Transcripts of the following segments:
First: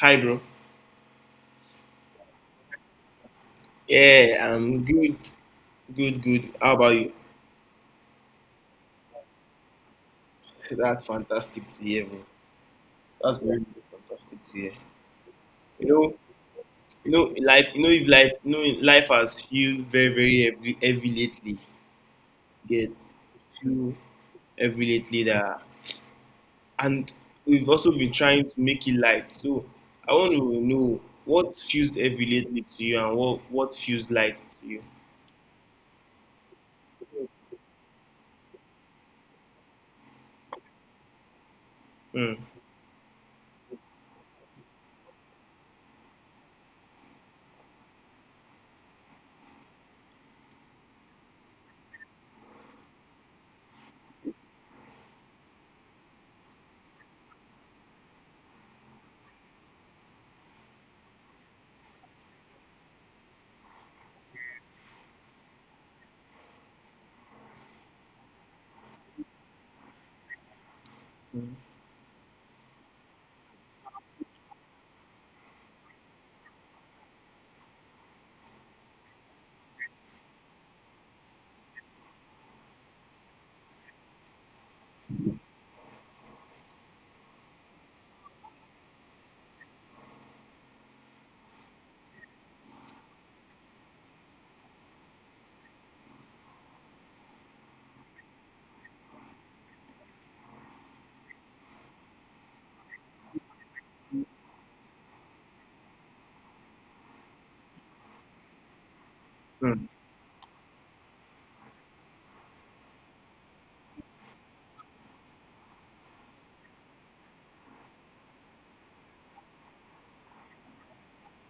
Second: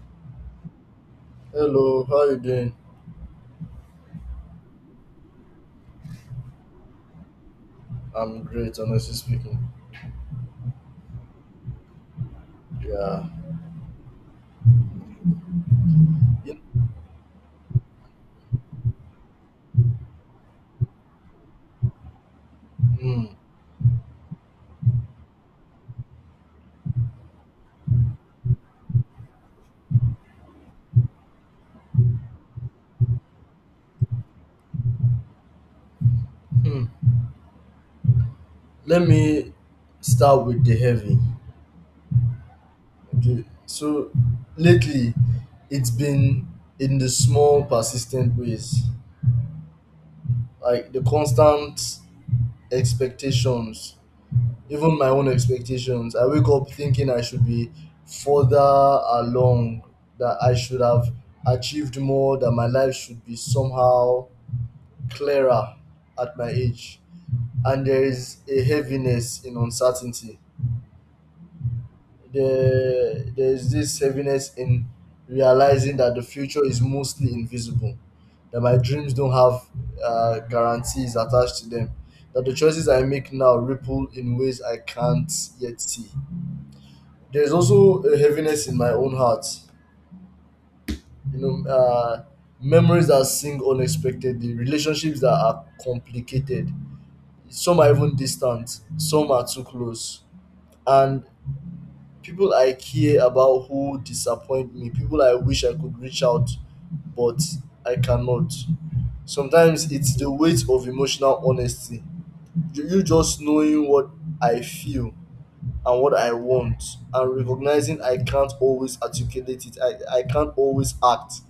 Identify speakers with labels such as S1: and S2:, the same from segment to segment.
S1: Hi, bro.
S2: Hello, how you doing?
S1: Yeah, I'm good, good, good. How about you?
S2: I'm great, honestly speaking.
S1: That's fantastic to hear, bro.
S2: Yeah.
S1: That's very very fantastic to hear. You know,
S2: You-
S1: in life. If life, life has feel very, very heavy, heavy lately. Get
S2: Hmm.
S1: feel heavy lately, that and we've also been trying to make it light. So I want to know what feels heavy lately to you, and what feels light to you.
S2: hmm. Let me start with the heavy.
S1: Mm.
S2: Okay. So lately, it's been in the small, persistent ways, like the constant expectations, even my own expectations. I wake up thinking I should be further along, that I should have achieved more, that my life should be somehow clearer at my age, and there is a heaviness in uncertainty. There is this heaviness in realizing that the future is mostly invisible, that my dreams don't have guarantees attached to them, that the choices I make now ripple in ways I can't yet see. There's also a heaviness in my own heart. You know, uh, Memories that sing unexpectedly, relationships that are complicated, some are even distant, some are too close. And people I care about who disappoint me, people I wish I could reach out, but I cannot.
S1: Mm.
S2: Sometimes it's the weight of emotional honesty. You just knowing what I feel and what I want and recognizing I can't always articulate it, I can't always act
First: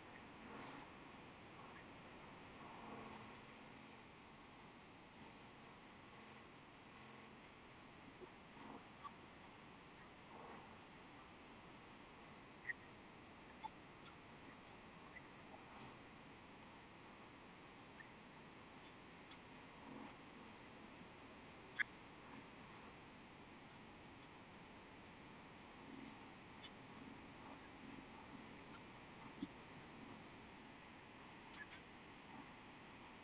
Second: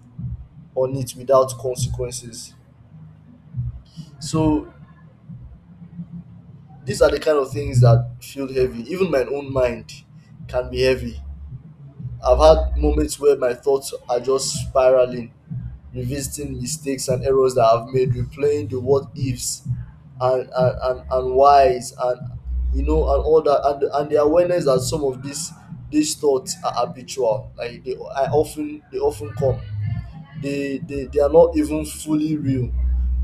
S2: on it without consequences. So these are the kind of things that feel heavy. Even my own mind can be heavy. I've had moments where my thoughts are just spiraling, revisiting mistakes and errors that I've made, replaying the what ifs and whys and you know and all that, and the awareness that some of these thoughts are habitual. They often come. They are not even fully real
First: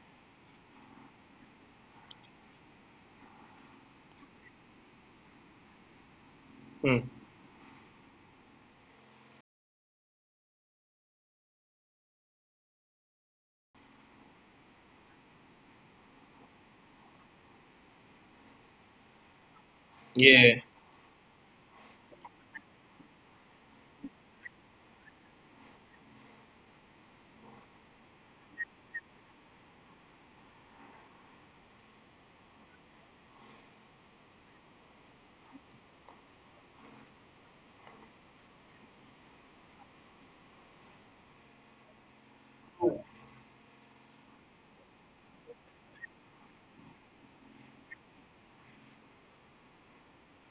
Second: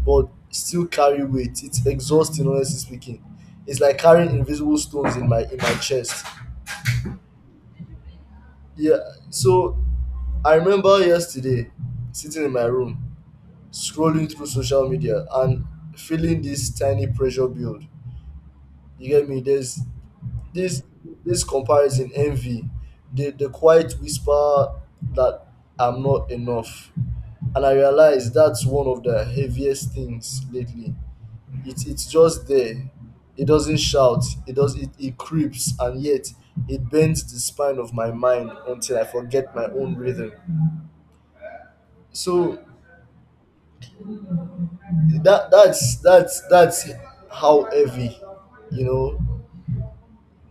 S2: but still carry weight. It's exhausting, honestly speaking. It's like carrying invisible stones in my chest.
S1: Mm.
S2: Yeah, so I remember yesterday sitting in my room scrolling through social media and feeling this tiny pressure build. You get me? There's
S1: Yeah.
S2: this this comparison envy, the quiet whisper that I'm not enough. And I realized that's one of the heaviest things lately. It's just there. It doesn't shout. It does. It creeps, and yet it bends the spine of my mind until I forget my own rhythm. So that's how heavy, you know.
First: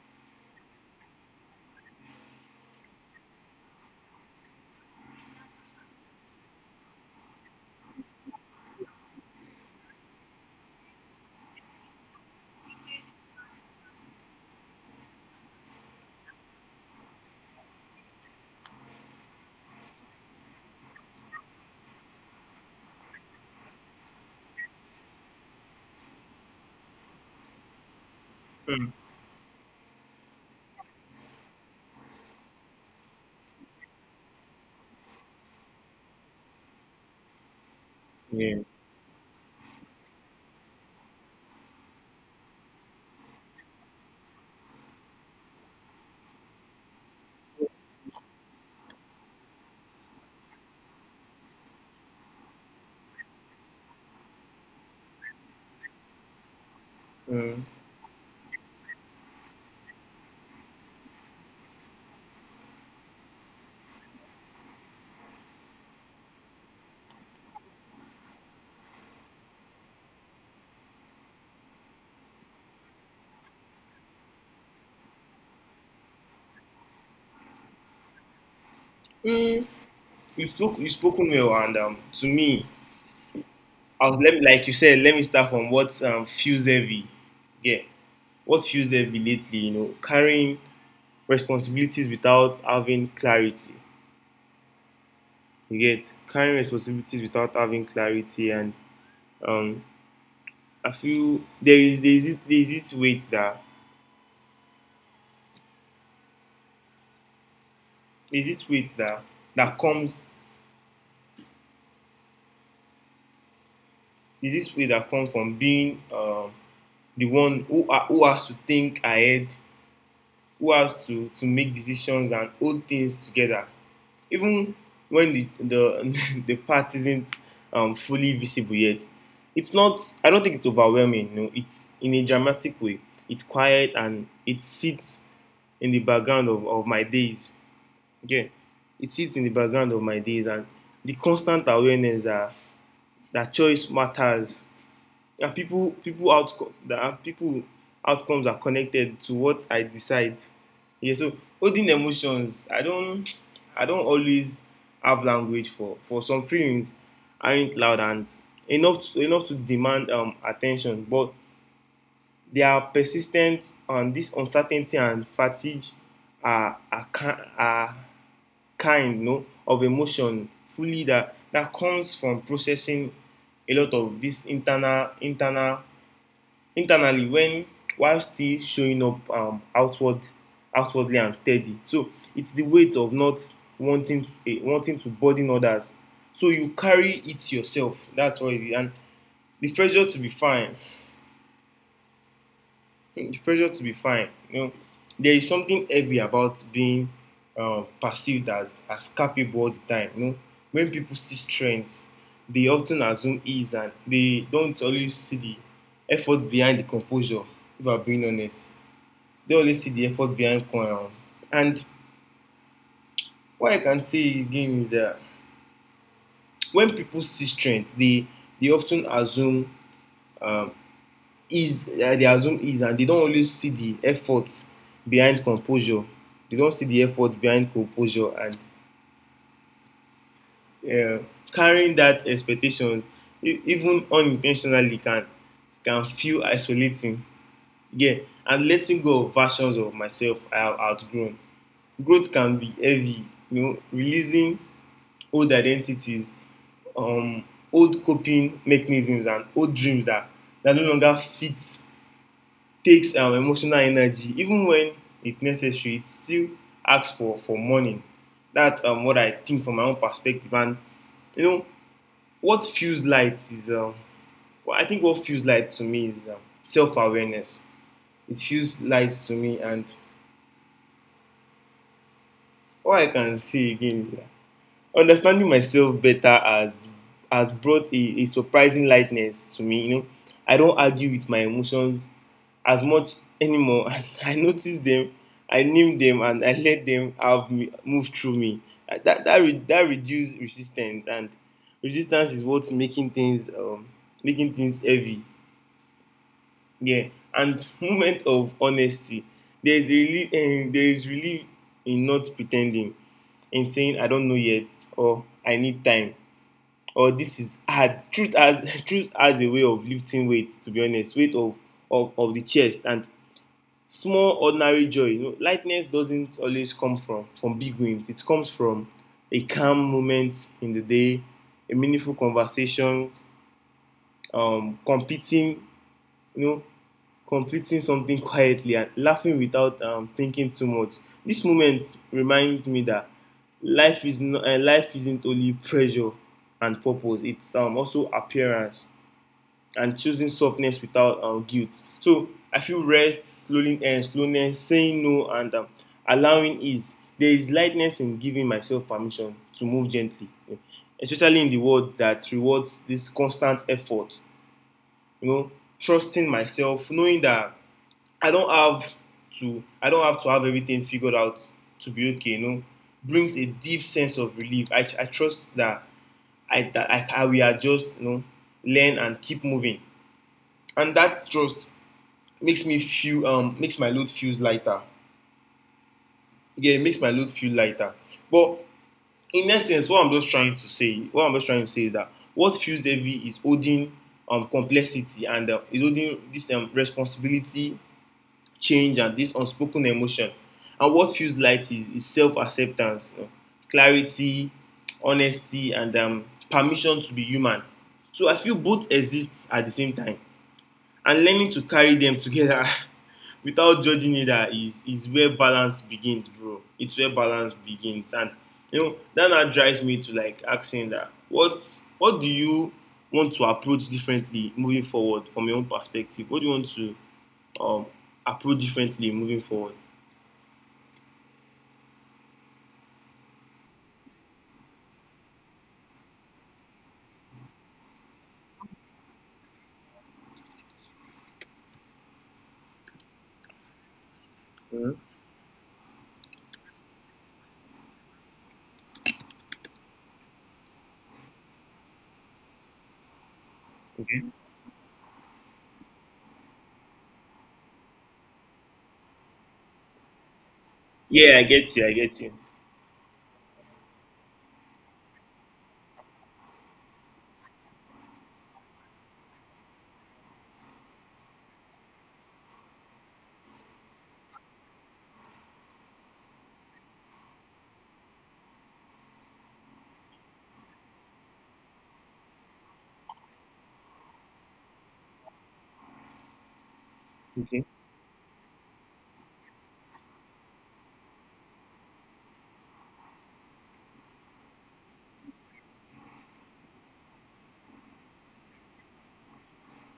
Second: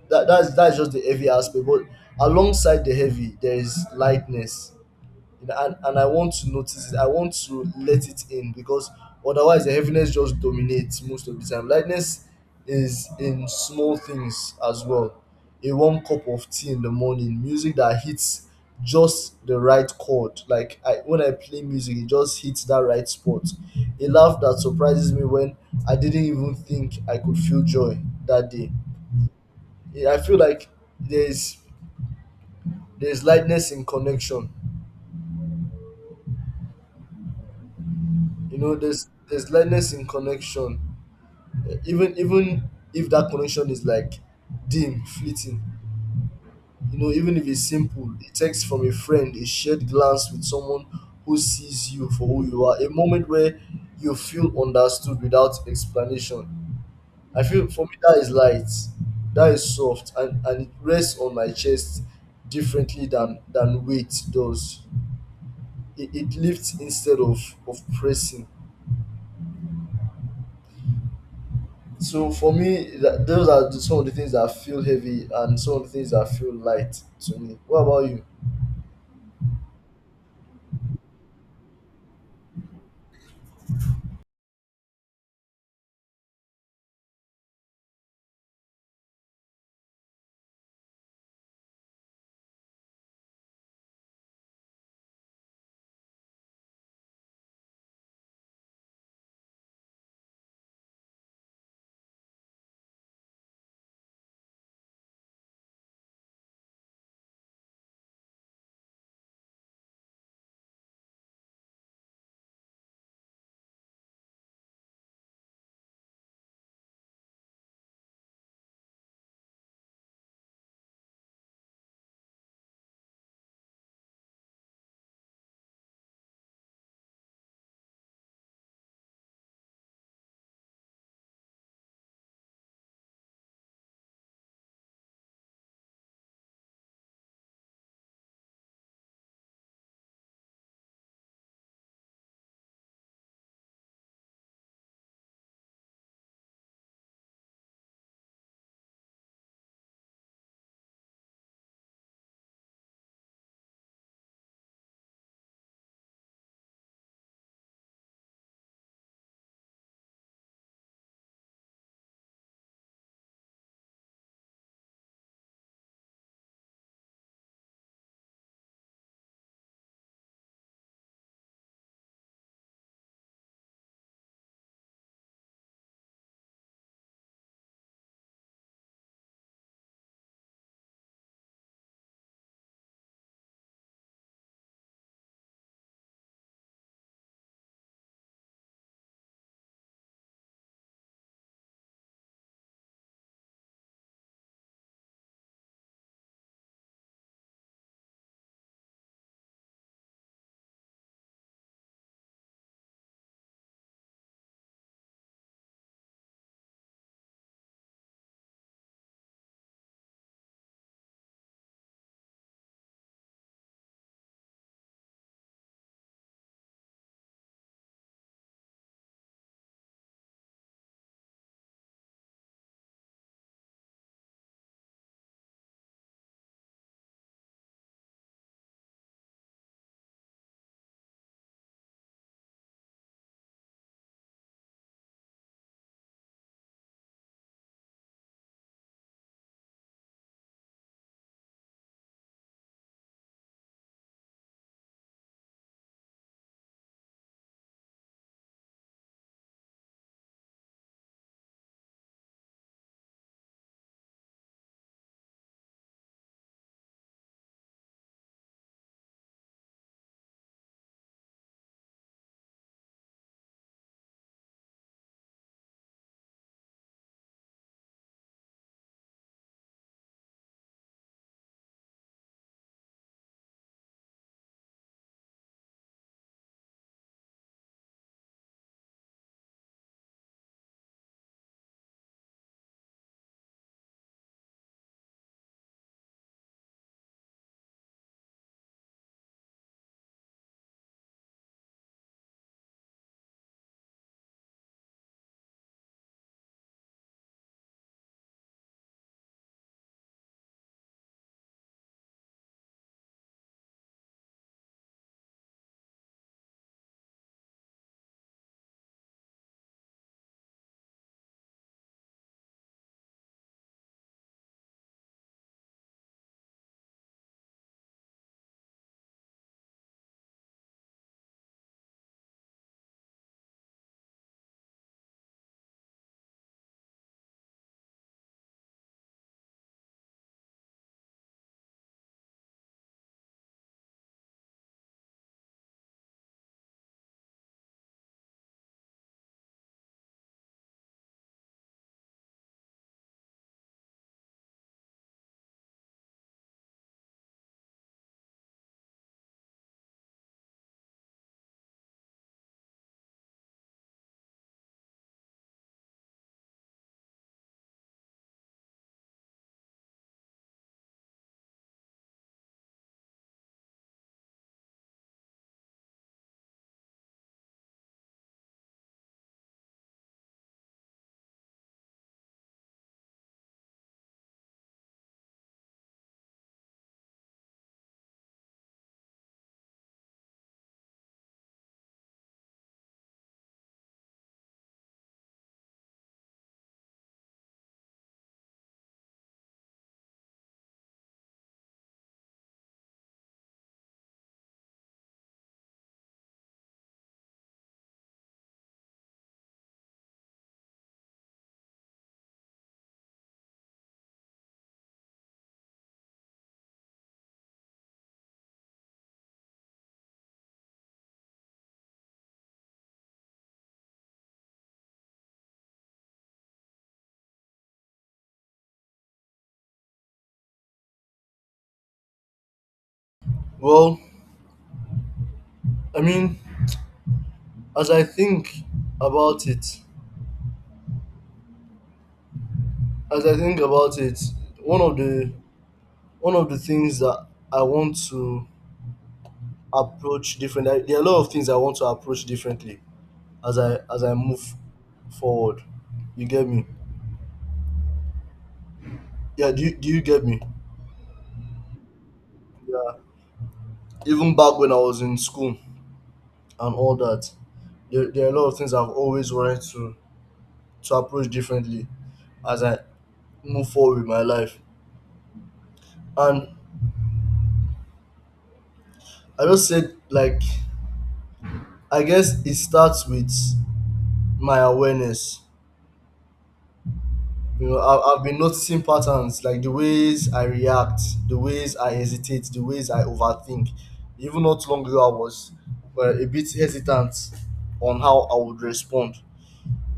S2: That's just the heavy aspect. But alongside the heavy, there is lightness. And I want to notice it. I want to let it in because otherwise the heaviness just dominates most of the time. Lightness is in small things as well. A warm cup of tea in the morning, music that hits just the right chord. Like when I play music, it just hits that right spot. A laugh that surprises me when I didn't even think I could feel joy that day.
S1: Mm.
S2: I feel like there's there's lightness in connection, you
S1: Yeah.
S2: know, there's lightness in connection. Even if that connection is like dim, fleeting, you know, even if it's simple, a text from a friend, a shared glance with someone who sees you for who you are, a moment where you feel understood without explanation. I
S1: Hmm.
S2: feel for me that is light, that is soft, and it rests on my chest differently than weight does. It lifts instead of pressing. So for me, those are some of the things that feel heavy and some of the things that feel light to me. What about you?
S1: You spoken well and to me. I was, let me, Like you said, let me start from what, feels heavy. Yeah. What feels heavy lately, carrying responsibilities without having clarity. You get, carrying responsibilities without having clarity. And um, I feel there is this, there is this weight that, there is this weight that, that comes, there is this weight that comes from being, the one who has to think ahead, who has to make decisions and hold things together, even when the the part isn't, fully visible yet. It's not. I don't think it's overwhelming. No, it's in a dramatic way. It's quiet, and it sits in the background of my days. Okay, it sits in the background of my days, and the constant awareness that, that choice matters. There, people— people outcome— that people, outcomes are connected to what I decide. Yeah, so holding emotions, I don't always have language for some feelings aren't loud and enough to, enough to demand attention, but they are persistent. And this uncertainty and fatigue are are, are kind, of emotion fully, that comes from processing a lot of this internally, when while still showing up, outwardly and steady. So it's the weight of not wanting to burden others, so you carry it yourself. That's what it is. And the pressure to be fine the pressure to be fine, you know, there is something heavy about being, perceived as capable all the time. You know, when people see strength, they often assume ease, and they don't always see the effort behind the composure, if I'm being honest. They always see the effort behind coin. And what I can say again is that when people see strength, they often assume, um, ease. They assume ease, and they don't always see the effort behind composure. They don't see the effort behind composure, and uh, carrying that expectation, even unintentionally, can feel isolating. Yeah, and letting go of versions of myself I have outgrown. Growth can be heavy, you know, releasing old identities, um, old coping mechanisms, and old dreams that, that no longer fit, takes emotional energy. Even when it's necessary, it still asks for mourning. That's, what I think from my own perspective. And, you know, what feels light is, well, I think what feels light to me is, self awareness. It feels light to me, and all I can say again is that understanding myself better has brought a surprising lightness to me. You know, I don't argue with my emotions as much anymore. I notice them, I name them, and I let them have me, move through me. That that reduces resistance. And resistance is what's making things, heavy. Yeah, and moment of honesty. There is relief. There is relief in not pretending, in saying I don't know yet, or I need time, or this is hard. Truth has— truth has a way of lifting weight, to be honest, weight of the chest. And small ordinary joy, you know, lightness doesn't always come from big wins. It comes from a calm moment in the day, a meaningful conversation, competing you know completing something quietly, and laughing without thinking too much. This moment reminds me that life is not life isn't only pressure and purpose. It's also appearance, and choosing softness without, guilt. So I feel rest, slowing and slowness, saying no, and, allowing ease. There is lightness in giving myself permission to move gently, you know, especially in the world that rewards this constant effort. You know, trusting myself, knowing that I don't have I don't have to have everything figured out to be okay. You know, brings a deep sense of relief. I trust that I will adjust, you know, learn and keep moving, and that trust makes my load feels lighter. Yeah, it makes my load feel lighter. But in essence, what I'm just trying to say is that what feels heavy is holding complexity, and is holding this responsibility, change, and this unspoken emotion. And what feels light is self-acceptance, you know, clarity, honesty, and, permission to be human. So I feel both exist at the same time, and learning to carry them together without judging either is where balance begins, bro. It's where balance begins. And you know that now drives me to like asking that, what do you want to approach differently moving forward? From your own perspective, what do you want to, um approach differently moving forward?
S2: Well, I mean, as I think about it, as I think about it, one
S1: Mm-hmm.
S2: of the one of the things that I want to approach differently. There are a lot of things I want to approach differently as I move forward. You get me? Yeah. Do you get me?
S1: Yeah, I get you, I get you.
S2: Yeah. Even back when I was in school, and all that. There are a lot of things I've always wanted to approach differently as I move forward with my life. And I just said, like, I guess it starts with my awareness.
S1: Okay.
S2: You know, I've been noticing patterns like the ways I react, the ways I hesitate, the ways I overthink. Even not long ago, I was a bit hesitant on how I would respond,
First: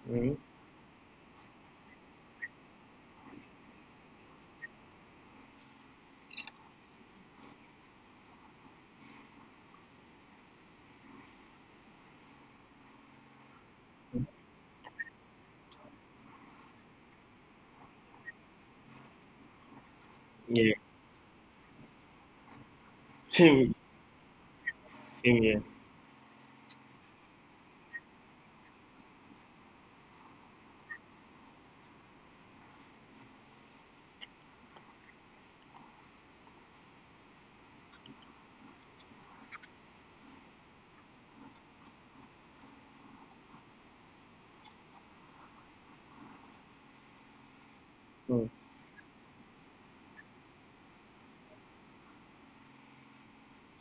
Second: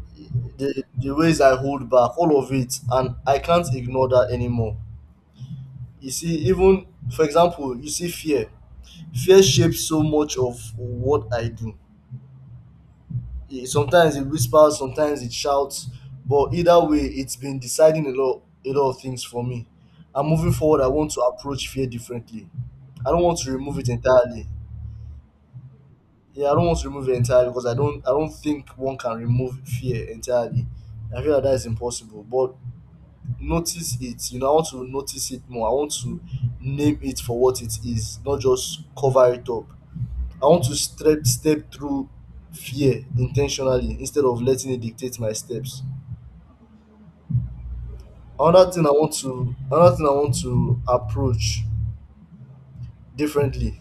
S1: Mm-hmm.
S2: the ways I hold back, all of it, and I can't ignore that anymore. You see, even for example, you see fear shapes so much of what I do. Sometimes it whispers, sometimes it shouts, but either way it's been deciding a lot of things for me. I'm moving
S1: Yeah.
S2: forward, I want to approach fear differently. I don't want to
S1: Same,
S2: remove it entirely.
S1: same here.
S2: Yeah, I don't want to remove it entirely because I don't think one can remove fear entirely. I feel like that is impossible, but notice it. You know, I want to notice it more. I want to name it for what it is, not just cover it up. I want to step through fear intentionally instead of letting it dictate my steps.
S1: Mm.
S2: Another thing I want to approach differently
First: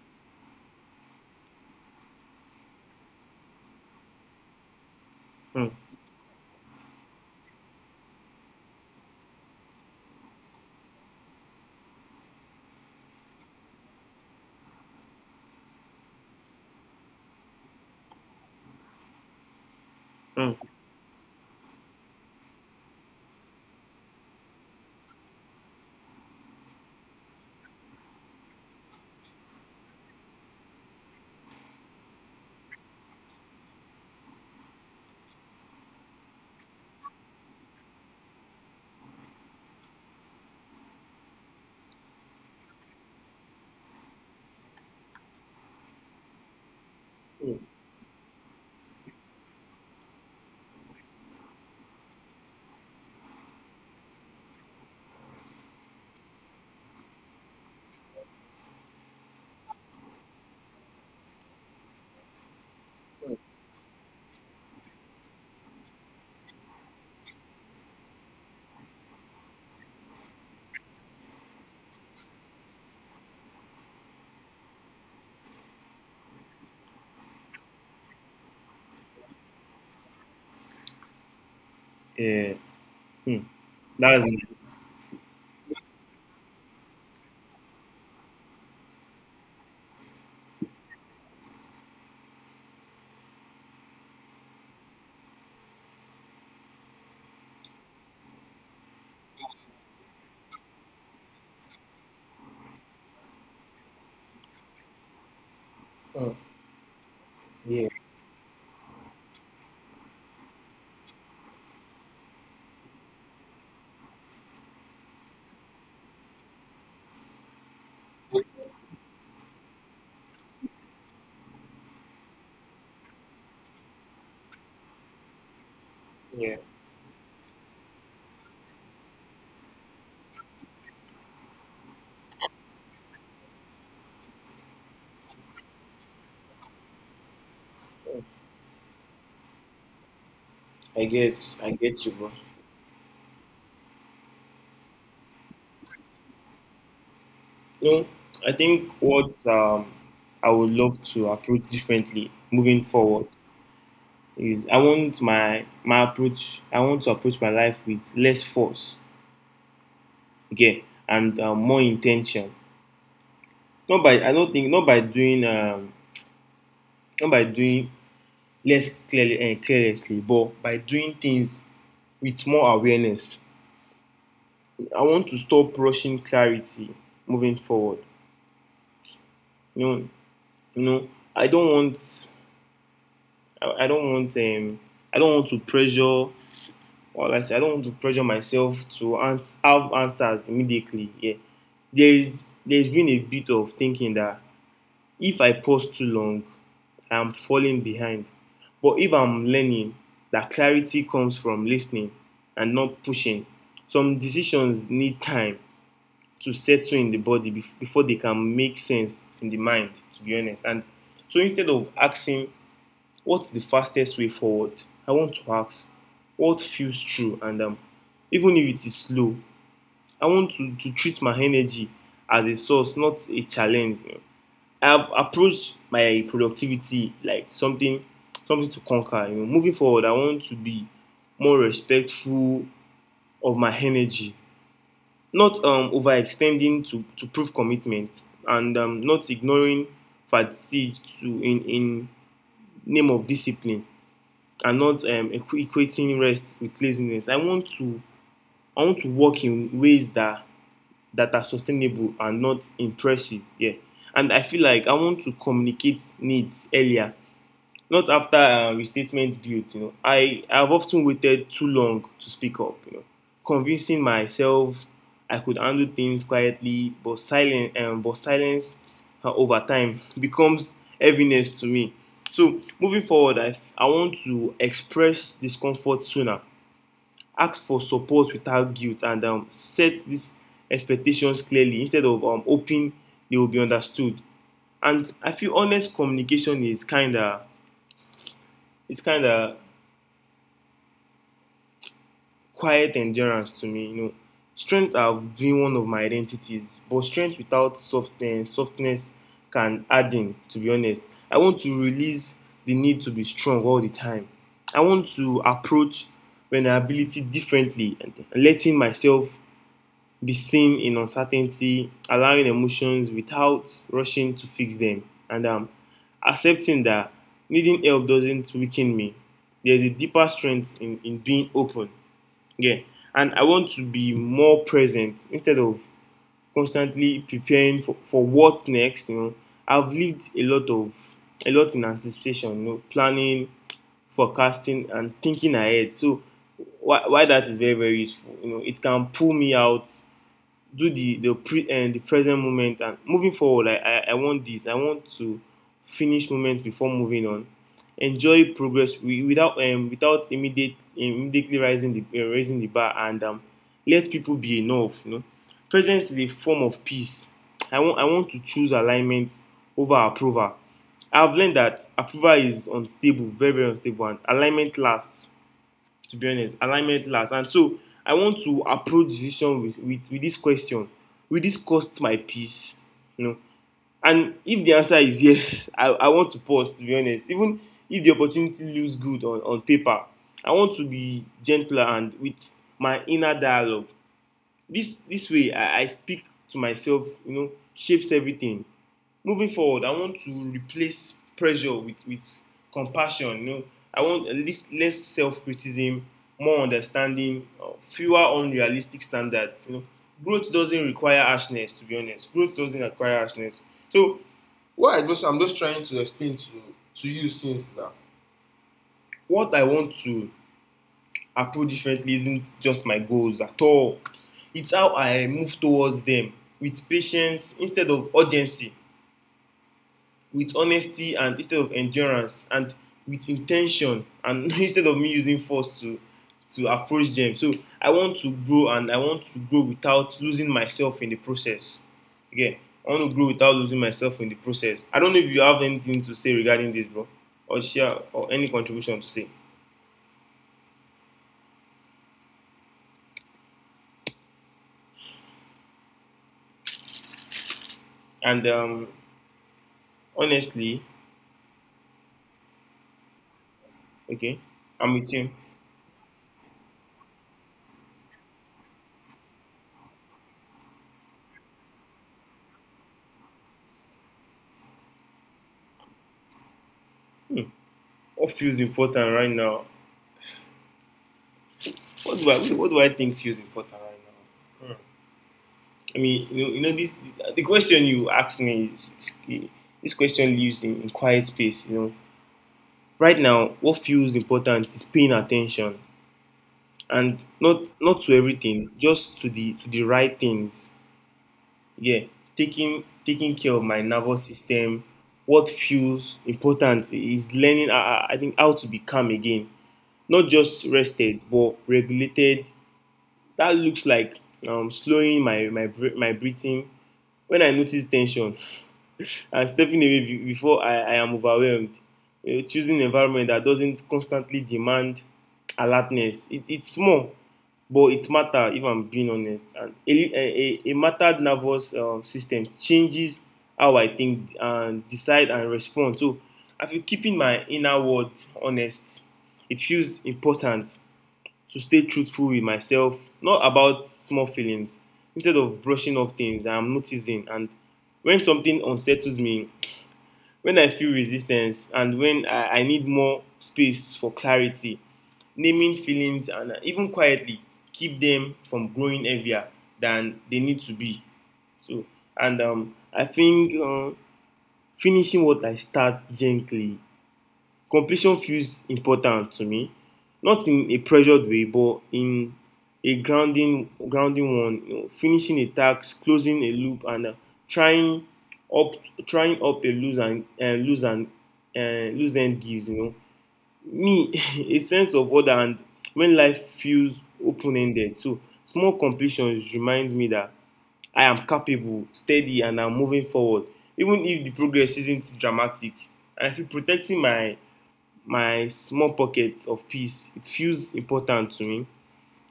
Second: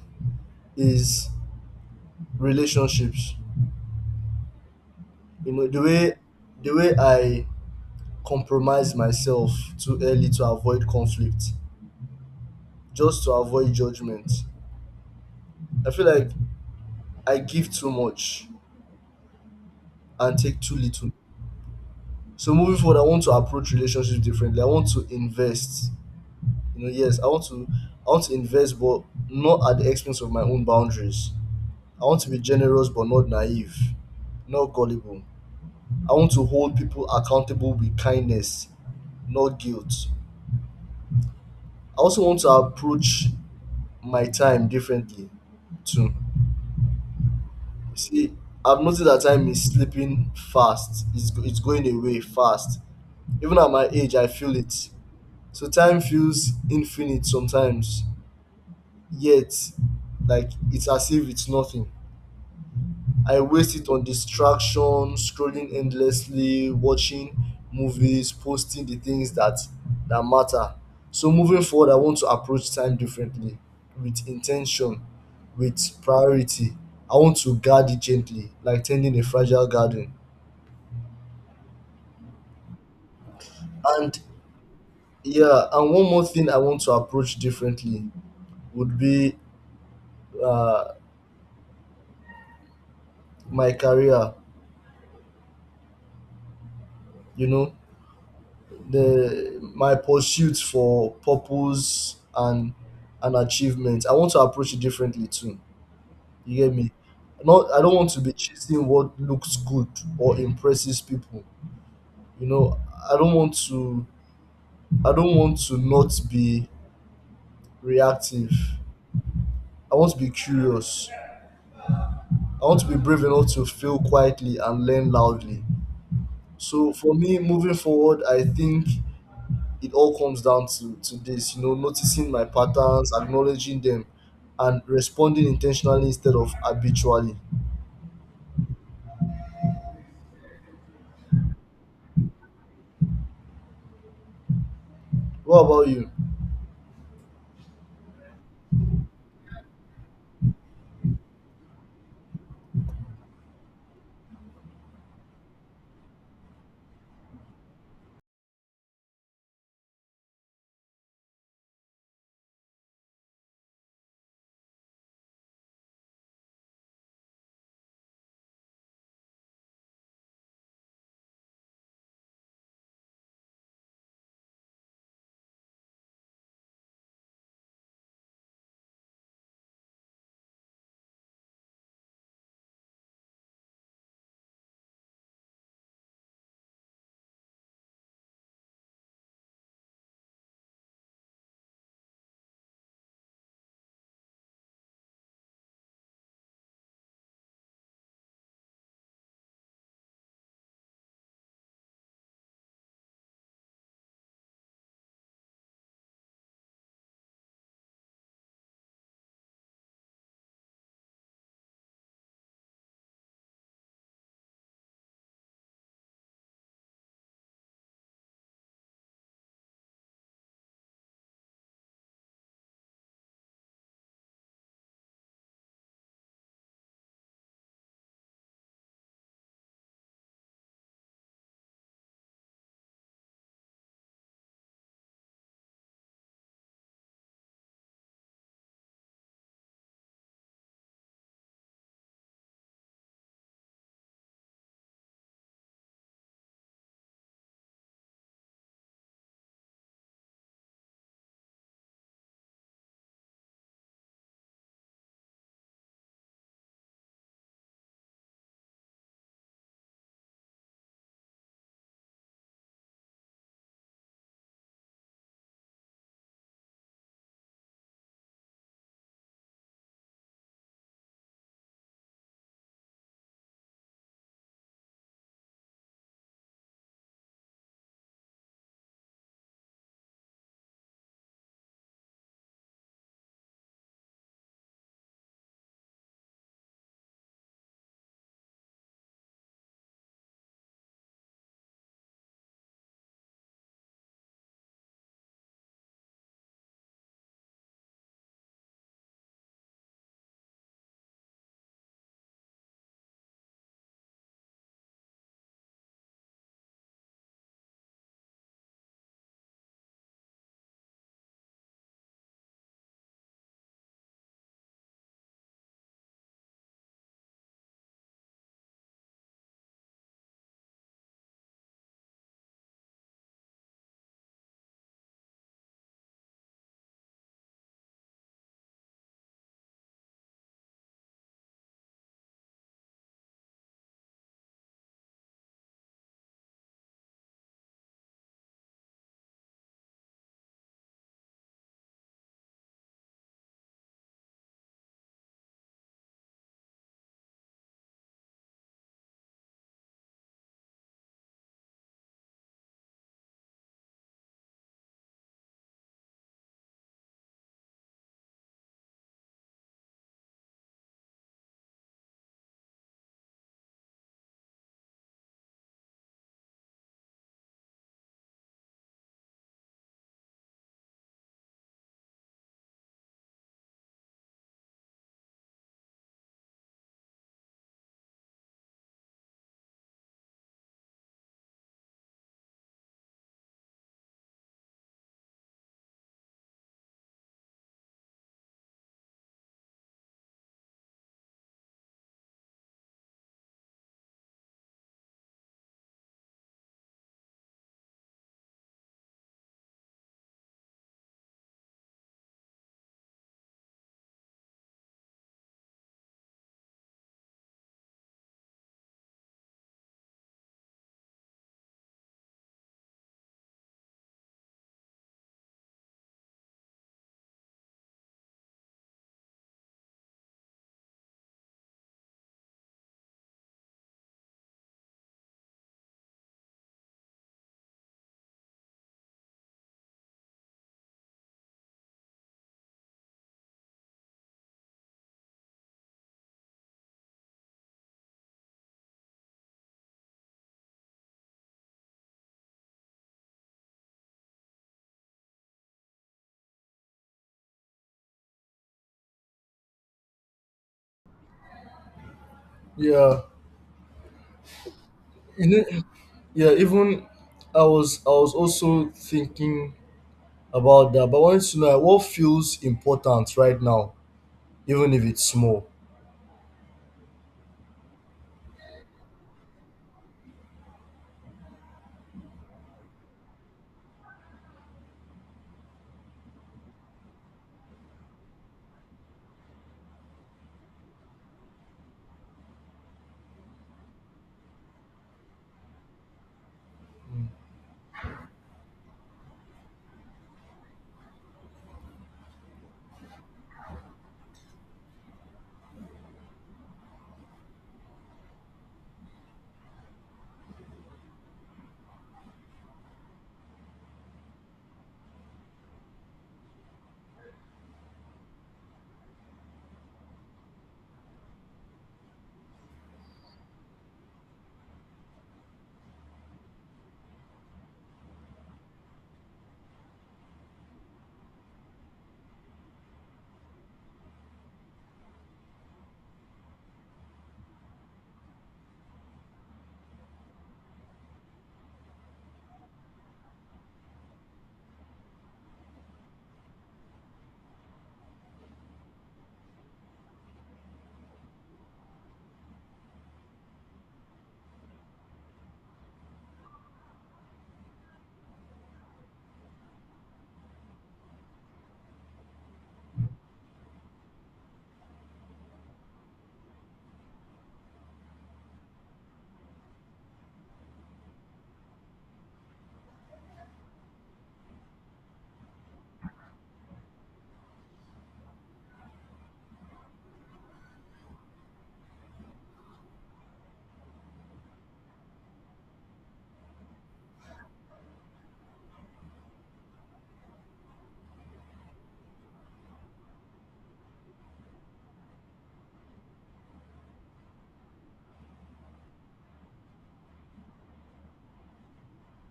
S2: is relationships. You know,
S1: Mm,
S2: the way I compromise myself too early to avoid conflict, just to avoid judgment. I feel like I give too much and take too little. So moving forward, I want to approach relationships differently. I want to invest. You know, yes, I want to invest, but not at the expense of my own boundaries. I want to be generous but not naive, not gullible. I want to hold people accountable with kindness, not guilt. I also want to approach my time differently too.
S1: mm.
S2: See, I've noticed that time is slipping fast. It's going away fast. Even at my age, I feel it. So time feels infinite sometimes, yet like it's as if it's nothing. I waste it on distraction, scrolling endlessly, watching movies, posting the things that matter. So moving forward, I want to approach time differently, with intention, with priority. I want to guard it gently, like tending a fragile garden.
S1: Yeah. Mm.
S2: And
S1: That's—
S2: yeah, and one more thing I want to approach differently would be uh, my career. You know, the my pursuit for purpose and achievement, I want to approach it differently too.
S1: Mm.
S2: You get me? Not I
S1: Yeah.
S2: don't want to be chasing what looks good or impresses people. You know, i don't want to I don't want to not be reactive. I want to be curious. I want to be brave enough to fail quietly and learn loudly.
S1: Yeah.
S2: So for me, moving forward, I think it all comes down to this. You know, noticing my patterns, acknowledging them, and responding intentionally instead of habitually.
S1: I guess I get you, bro.
S2: What about you?
S1: No, I think what, I would love to approach differently moving forward is I want my approach. I want to approach my life with less force, okay, and, more intention. Not by I don't think, not by doing less clearly and carelessly, but by doing things with more awareness. I want to stop rushing clarity moving forward. You know, you know, I don't want, I don't want, I don't want to pressure, or like I said, I don't want to pressure myself to have answers immediately. Yeah, there's been a bit of thinking that if I pause too long, I'm falling behind. But if I'm learning that clarity comes from listening and not pushing, some decisions need time to settle in the body before they can make sense in the mind, to be honest. And so instead of asking what's the fastest way forward, I want to ask what feels true, and, even if it is slow, I want to treat my energy as a source, not a challenge. You know, I've approached my productivity like something to conquer. You know, moving forward, I want to be more respectful of my energy, not, overextending to prove commitment, and, not ignoring fatigue to in name of discipline, and not, equating rest with laziness. I want to work in ways that are sustainable and not impressive. Yeah, and I feel like I want to communicate needs earlier, not after, restatement guilt. You know, I have often waited too long to speak up. You know, convincing myself I could handle things quietly, but silence, over time becomes heaviness to me. So moving forward, I want to express discomfort sooner, ask for support without guilt, and, set these expectations clearly instead of, hoping they will be understood. And I feel honest communication is kinda, it's kinda quiet endurance to me. You know, strength have been one of my identities, but strength without softness, softness can add in. To be honest, I want to release the need to be strong all the time. I want to approach vulnerability differently, and letting myself be seen in uncertainty, allowing emotions without rushing to fix them, and, accepting that needing help doesn't weaken me. There's a deeper strength in being open. Yeah. And I want to be more present instead of constantly preparing for what next, you know. I've lived a lot in anticipation, you know, planning, forecasting, and thinking ahead. So why that is very useful, you know, it can pull me out do the pre and the present moment and moving forward. Like I want to finish moments before moving on, enjoy progress without without immediate immediately rising, the raising the bar, and let people be enough, you know. Presence is a form of peace. I want to choose alignment over approval. I've learned that approval is unstable, very unstable, and alignment lasts. To be honest, alignment last. And so I want to approach decision with this question: will this cost my peace, you know? And if the answer is yes, I want to pause, to be honest, even if the opportunity looks good on paper. I want to be gentler and with my inner dialogue. This way I speak to myself, you know, shapes everything. Moving forward, I want to replace pressure with compassion, you know. I want at least less self-criticism, more understanding, fewer unrealistic standards, you know. Growth doesn't require harshness. To be honest, growth doesn't require harshness. So I'm just trying to explain to you since that, what I want to approach differently isn't just my goals at all. It's how I move towards them with patience instead of urgency, with honesty and instead of endurance, and with intention and instead of me using force to approach them. So I want to grow, and I want to grow without losing myself in the process. Again, I want to grow without losing myself in the process. I don't know if you have anything to say regarding this, bro, or share, or any contribution to say. And honestly.
S2: Yeah.
S1: Okay, I'm with you.
S2: You know, yeah, even I was also thinking about that, but I wanted to know what feels important right now, even if it's small.
S1: hmm, what feels important right now? What do I think feels important right now? Hmm. I mean, you know, this. The question you asked me is, this question lives in, quiet space. You know, right now, what feels important is paying attention, and not to everything, just to the right things. Yeah, taking care of my nervous system. What feels important is learning. I think how to be calm again, not just rested but regulated. That looks like slowing my breathing when I notice tension. And stepping away before I am overwhelmed. Choosing an environment that doesn't constantly demand alertness. It's small, but it matters, if I'm being honest. And a mattered nervous system changes how I think and decide and respond. So I feel keeping my inner world honest, it feels important to stay truthful with myself, not about small feelings. Instead of brushing off things, I'm noticing. And when something unsettles me, when I feel resistance, and when I need more space for clarity, naming feelings, and even quietly, keep them from growing heavier than they need to be. So, and I think finishing what I start gently. Completion feels important to me, not in a pressured way, but in a grounding one. You know, finishing a task, closing a loop, and trying up, trying up a loose end gives, you know, me a sense of order, and when life feels open ended. So small completions remind me that I am capable, steady, and I'm moving forward, even if the progress isn't dramatic. And I feel protecting my small pockets of peace, it feels important to me.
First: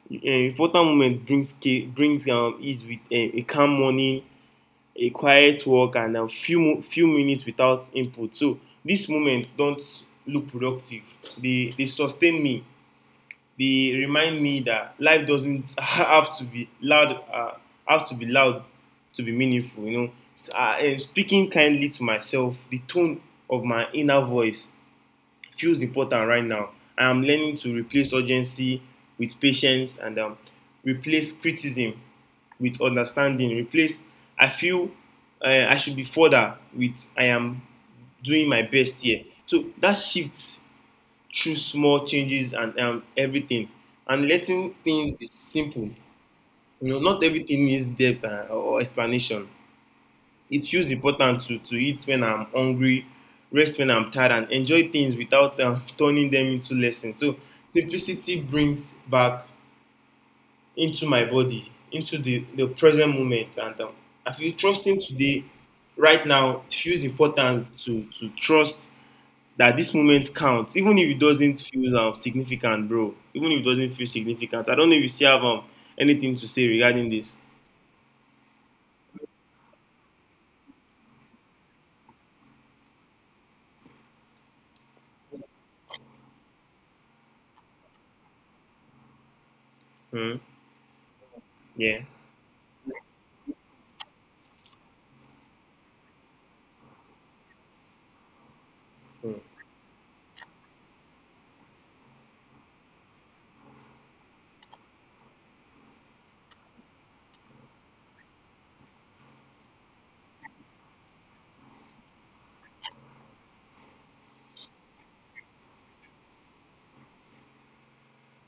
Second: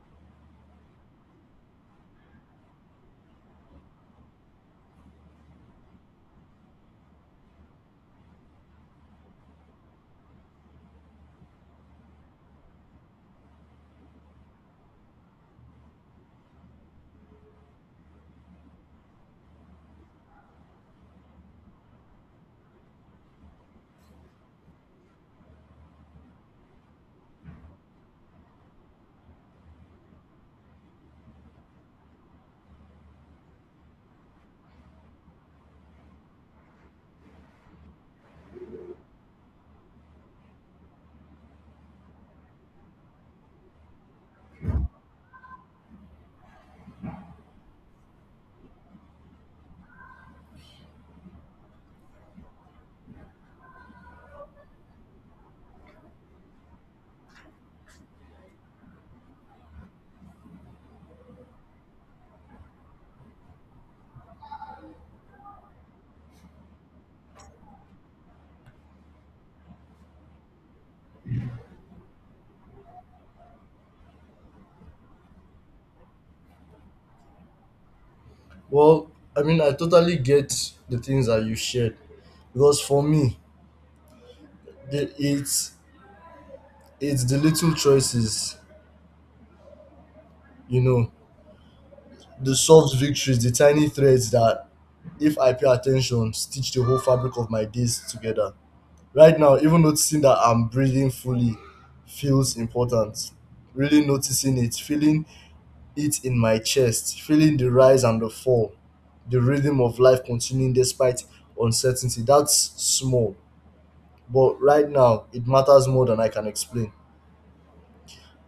S1: An important moment brings ease, with a calm morning, a quiet walk, and a few minutes without input. So these moments don't look productive. They sustain me. They remind me that life doesn't have to be loud. Uh, have to be loud to be meaningful. You know, and speaking kindly to myself, the tone of my inner voice feels important right now. I am learning to replace urgency with patience, and replace criticism with understanding. Replace, I feel I should be further with I am doing my best here. So that shifts through small changes, and everything, and letting things be simple. You know, not everything needs depth or explanation. It feels important to eat when I'm hungry, rest when I'm tired, and enjoy things without turning them into lessons. So simplicity brings back into my body, into the present moment. And I feel trusting today, right now. It feels important to trust that this moment counts, even if it doesn't feel significant, bro. Even if it doesn't feel significant. I don't know if you still have anything to say regarding this.
S2: Well, I mean, I totally get the things that you shared, because for me, it's the little choices,
S1: Hmm.
S2: you know.
S1: Yeah.
S2: The soft victories, the tiny threads that, if I pay attention, stitch the whole fabric of my days together.
S1: Hmm.
S2: Right now, even noticing that I'm breathing fully feels important. Really noticing it, feeling it in my chest, feeling the rise and the fall, the rhythm of life continuing despite uncertainty. That's small, but right now, it matters more than I can explain.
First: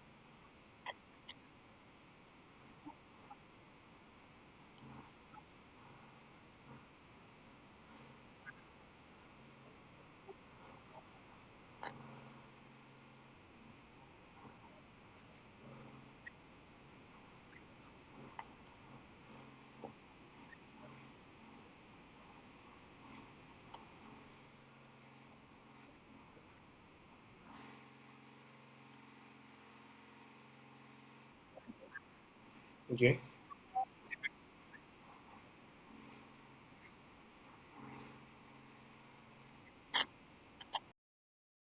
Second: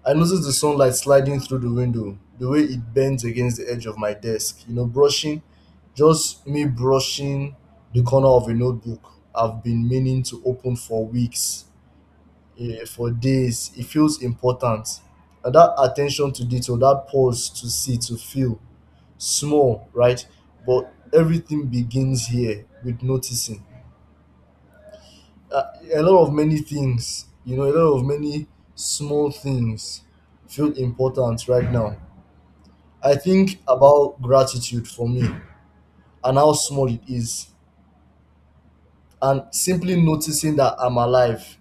S2: I noticed the sunlight sliding through the window, the way it bends against the edge of my desk, you know, just me brushing the corner of a notebook I've been meaning to open for weeks, for days. It feels important. And that attention to detail, that pause to see, to feel small, right? But everything begins here with noticing. Uh, a lot of many things, you know, a lot of many small things feel important right now. I
S1: Okay.
S2: think about gratitude for me and how small it is, and simply noticing that I'm alive,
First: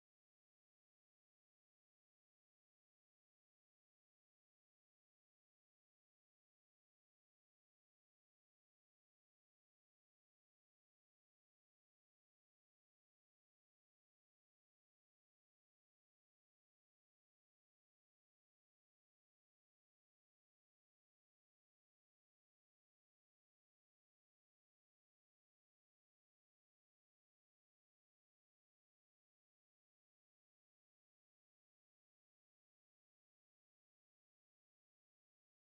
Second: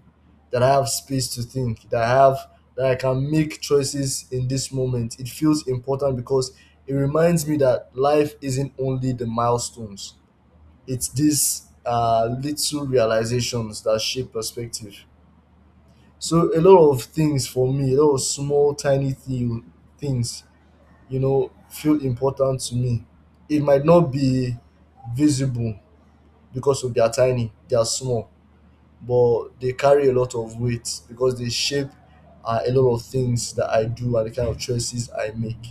S2: that I have space to think, that I can make choices in this moment. It feels important because it reminds me that life isn't only the milestones; it's these little realizations that shape perspective. So a lot of things for me, a lot of small, tiny things, you know, feel important to me. It might not be visible because of they are tiny, they are small, but they carry a lot of weight because they shape a lot of things that I do and the kind of choices I make.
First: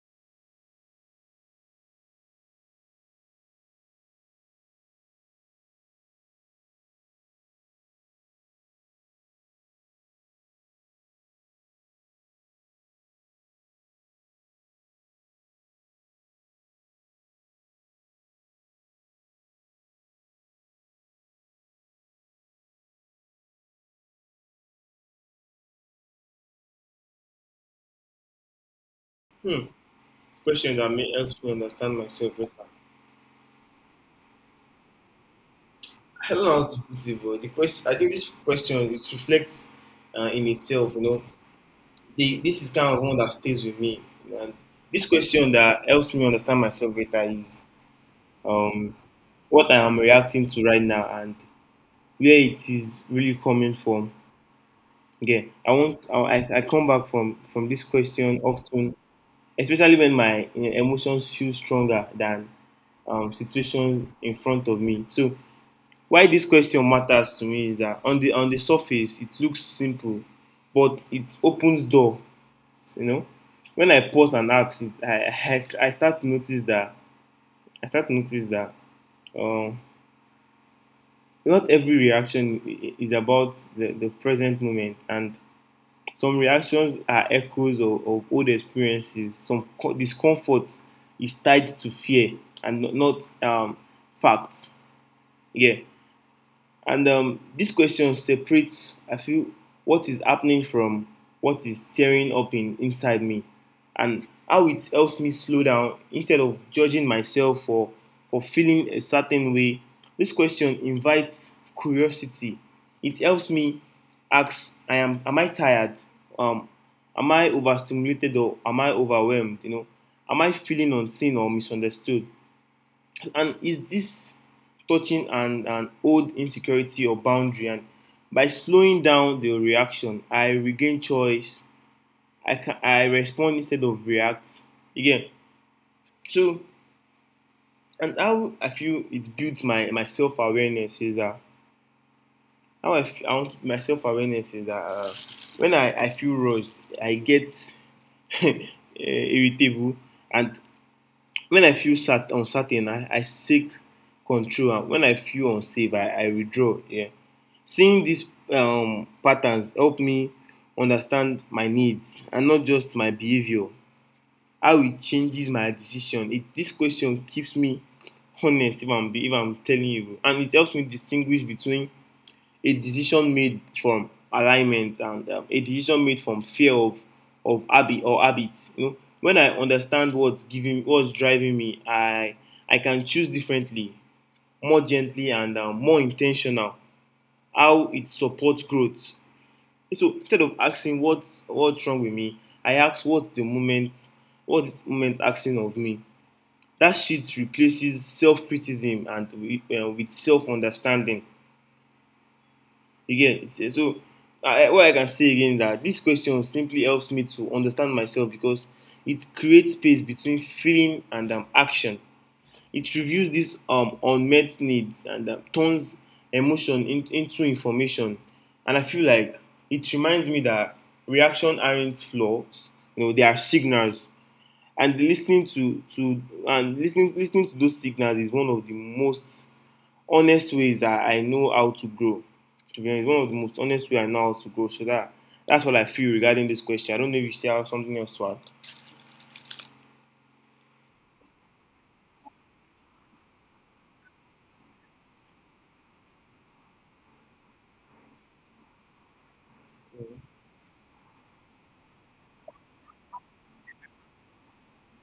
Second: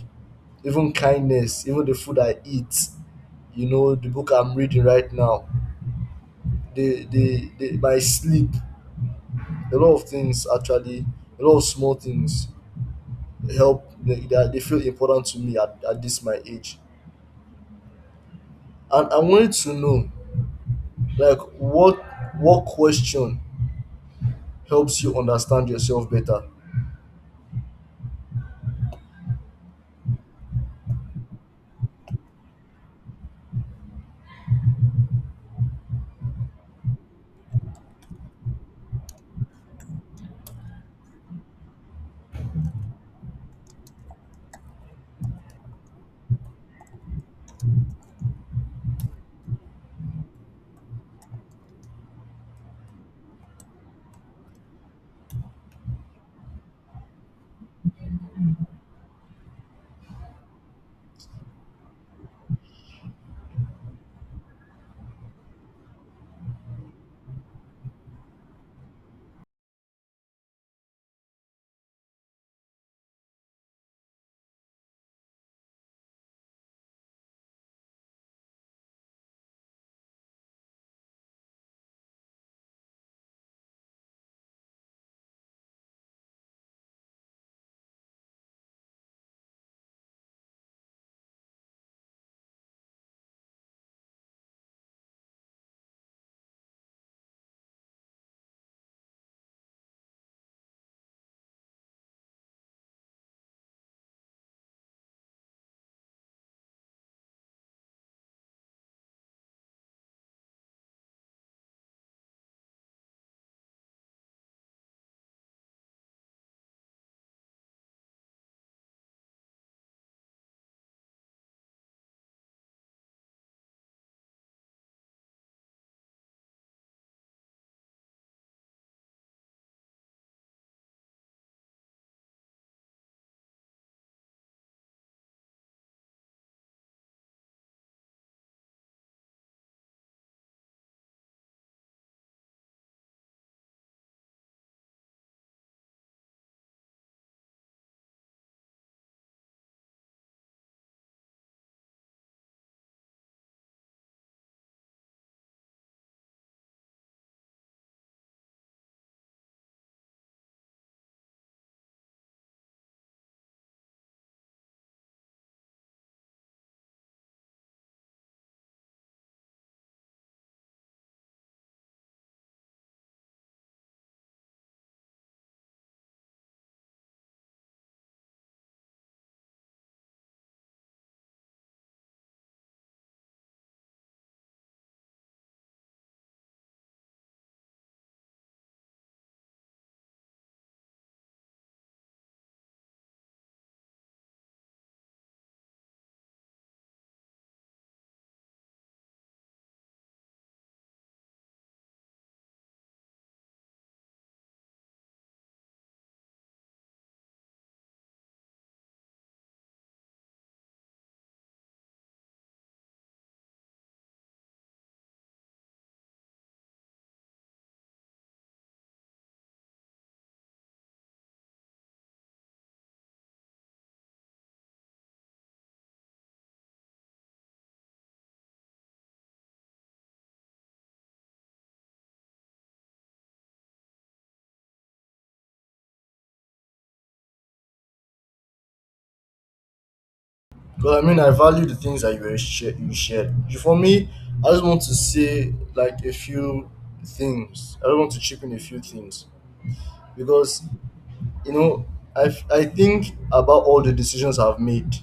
S2: Even kindness, even the food I eat, you know, the book I'm reading right now, they, my sleep, a lot of things actually, a lot of small things help. They feel important to me at this my age. And I wanted to know, like, what question helps you understand yourself better?
S1: Hmm. Question that may help me understand myself better. I don't know how to put it, but the question, I think this question it reflects in itself. You know, this is kind of one that stays with me. And this question that helps me understand myself better is um, what I am reacting to right now and where it is really coming from. Again, I want I come back from this question often, especially when my emotions feel stronger than situations in front of me. So why this question matters to me is that on the surface it looks simple, but it opens door. You know, when I pause and ask, it, I start to notice that I start to notice that um, not every reaction is about the present moment, and some reactions are echoes of old experiences. Some discomfort is tied to fear and not facts. Yeah. And this question separates, I feel, what is happening from what is tearing up in inside me, and how it helps me slow down instead of judging myself for feeling a certain way. This question invites curiosity. It helps me ask, am I tired? Um, am I overstimulated, or am I overwhelmed? You know, am I feeling unseen or misunderstood? And is this touching an old insecurity or boundary? And by slowing down the reaction, I regain choice. I respond instead of react again. So and how I feel it builds my self awareness is that how I, f- I want my self awareness is that when I feel rushed, I get irritable, and when I feel uncertain, I seek control, and when I feel unsafe, I withdraw. Yeah, seeing these patterns help me understand my needs and not just my behavior. How it changes my decision. This question keeps me honest, if I'm telling you, and it helps me distinguish between a decision made from alignment and a decision made from fear of habit or habits. You know, when I understand what's driving me, I can choose differently, more gently, and more intentional. How it supports growth. So instead of asking what's wrong with me, I ask what's the moment, what's the moment asking of me. That shit replaces self-criticism and with self-understanding again. So I, what I can say again, that this question simply helps me to understand myself, because it creates space between feeling and action. It reviews these unmet needs and turns emotion into information. And I feel like it reminds me that reaction aren't flaws, you know, they are signals. And listening to and listening listening to those signals is one of the most honest ways that I know how to grow. To be honest, one of the most honest ways I know how to grow. So that's what I feel regarding this question. I don't know if you still have something else to add.
S2: Because I mean, I value the things that you shared. For me, I just want to say, like, a few things. I just want to chip in a few things because, you know, I think about all the decisions I've made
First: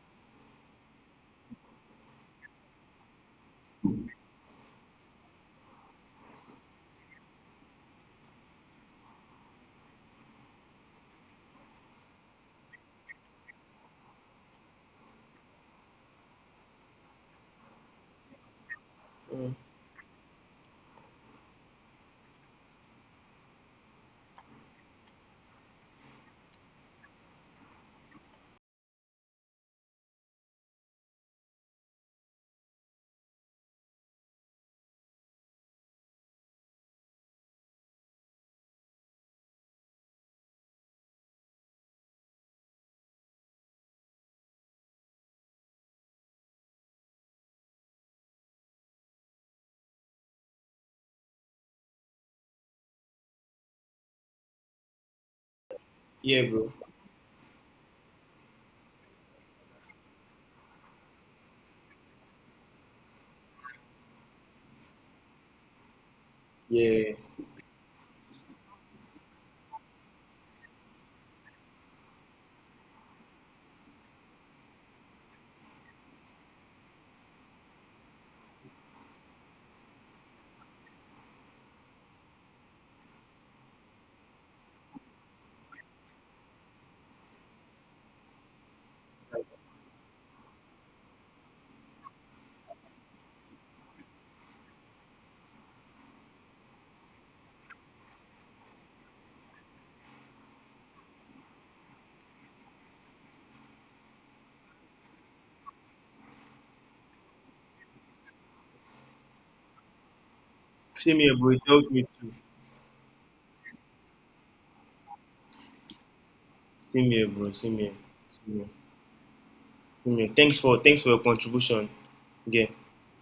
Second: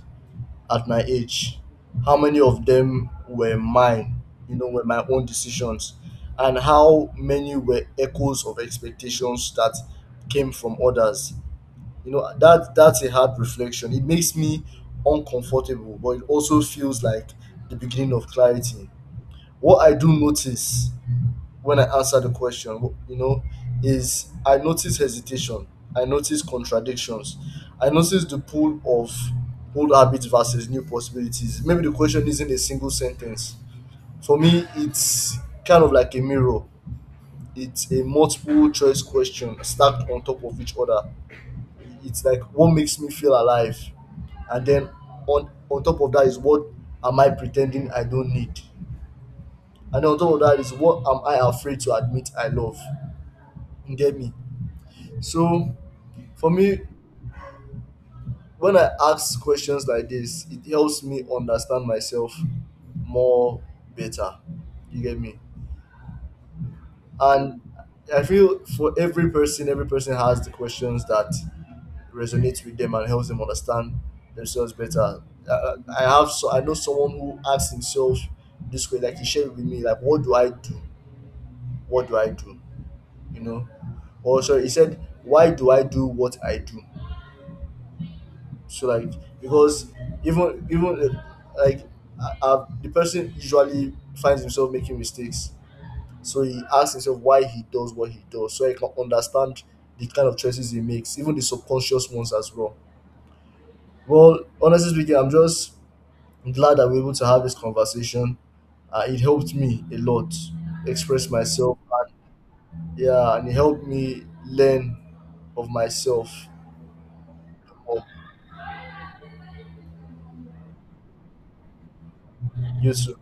S2: at my age. How many of them were mine? You know, were my own decisions, and how many were echoes of expectations that came from others? You know, that that's a hard reflection. It makes me uncomfortable, but it also feels like the beginning of clarity.
S1: Mm.
S2: What I do notice when I answer the question, you know, is I notice hesitation. I notice contradictions. I notice the pull of old habits versus new possibilities. Maybe the question isn't a single sentence. For me, it's kind of like a mirror. It's a multiple choice question stacked on top of each other. It's like what makes me feel alive, and then on top of that is what am I pretending I don't need, and then on top of that is what am I afraid to admit I love. You get me? So
S1: Yeah,
S2: for
S1: bro.
S2: me, when I ask questions like this, it helps me understand myself more, better. You get me?
S1: Yeah.
S2: And I feel for every person, every person has the questions that resonates with them and helps them understand themselves better. I, I have, so I know someone who asks himself this way, like he shared with me, like, what do I do? What do I do? You know? Or sorry, he said, why do I do what I do? So like, because even even like the person usually finds himself making mistakes, so he asks himself why he does what he does, so he can understand the kind of choices he makes, even the subconscious ones as well. Well, honestly speaking, I'm glad that we're able to have this conversation. It helped me a lot
S1: Same
S2: express
S1: here, bro. It
S2: myself.
S1: helped me.
S2: And, yeah, and it helped me learn of myself.
S1: Same here, bro. Same here.
S2: Oh,
S1: Same here. Same here. Thanks for your contribution. Yeah.
S2: you too.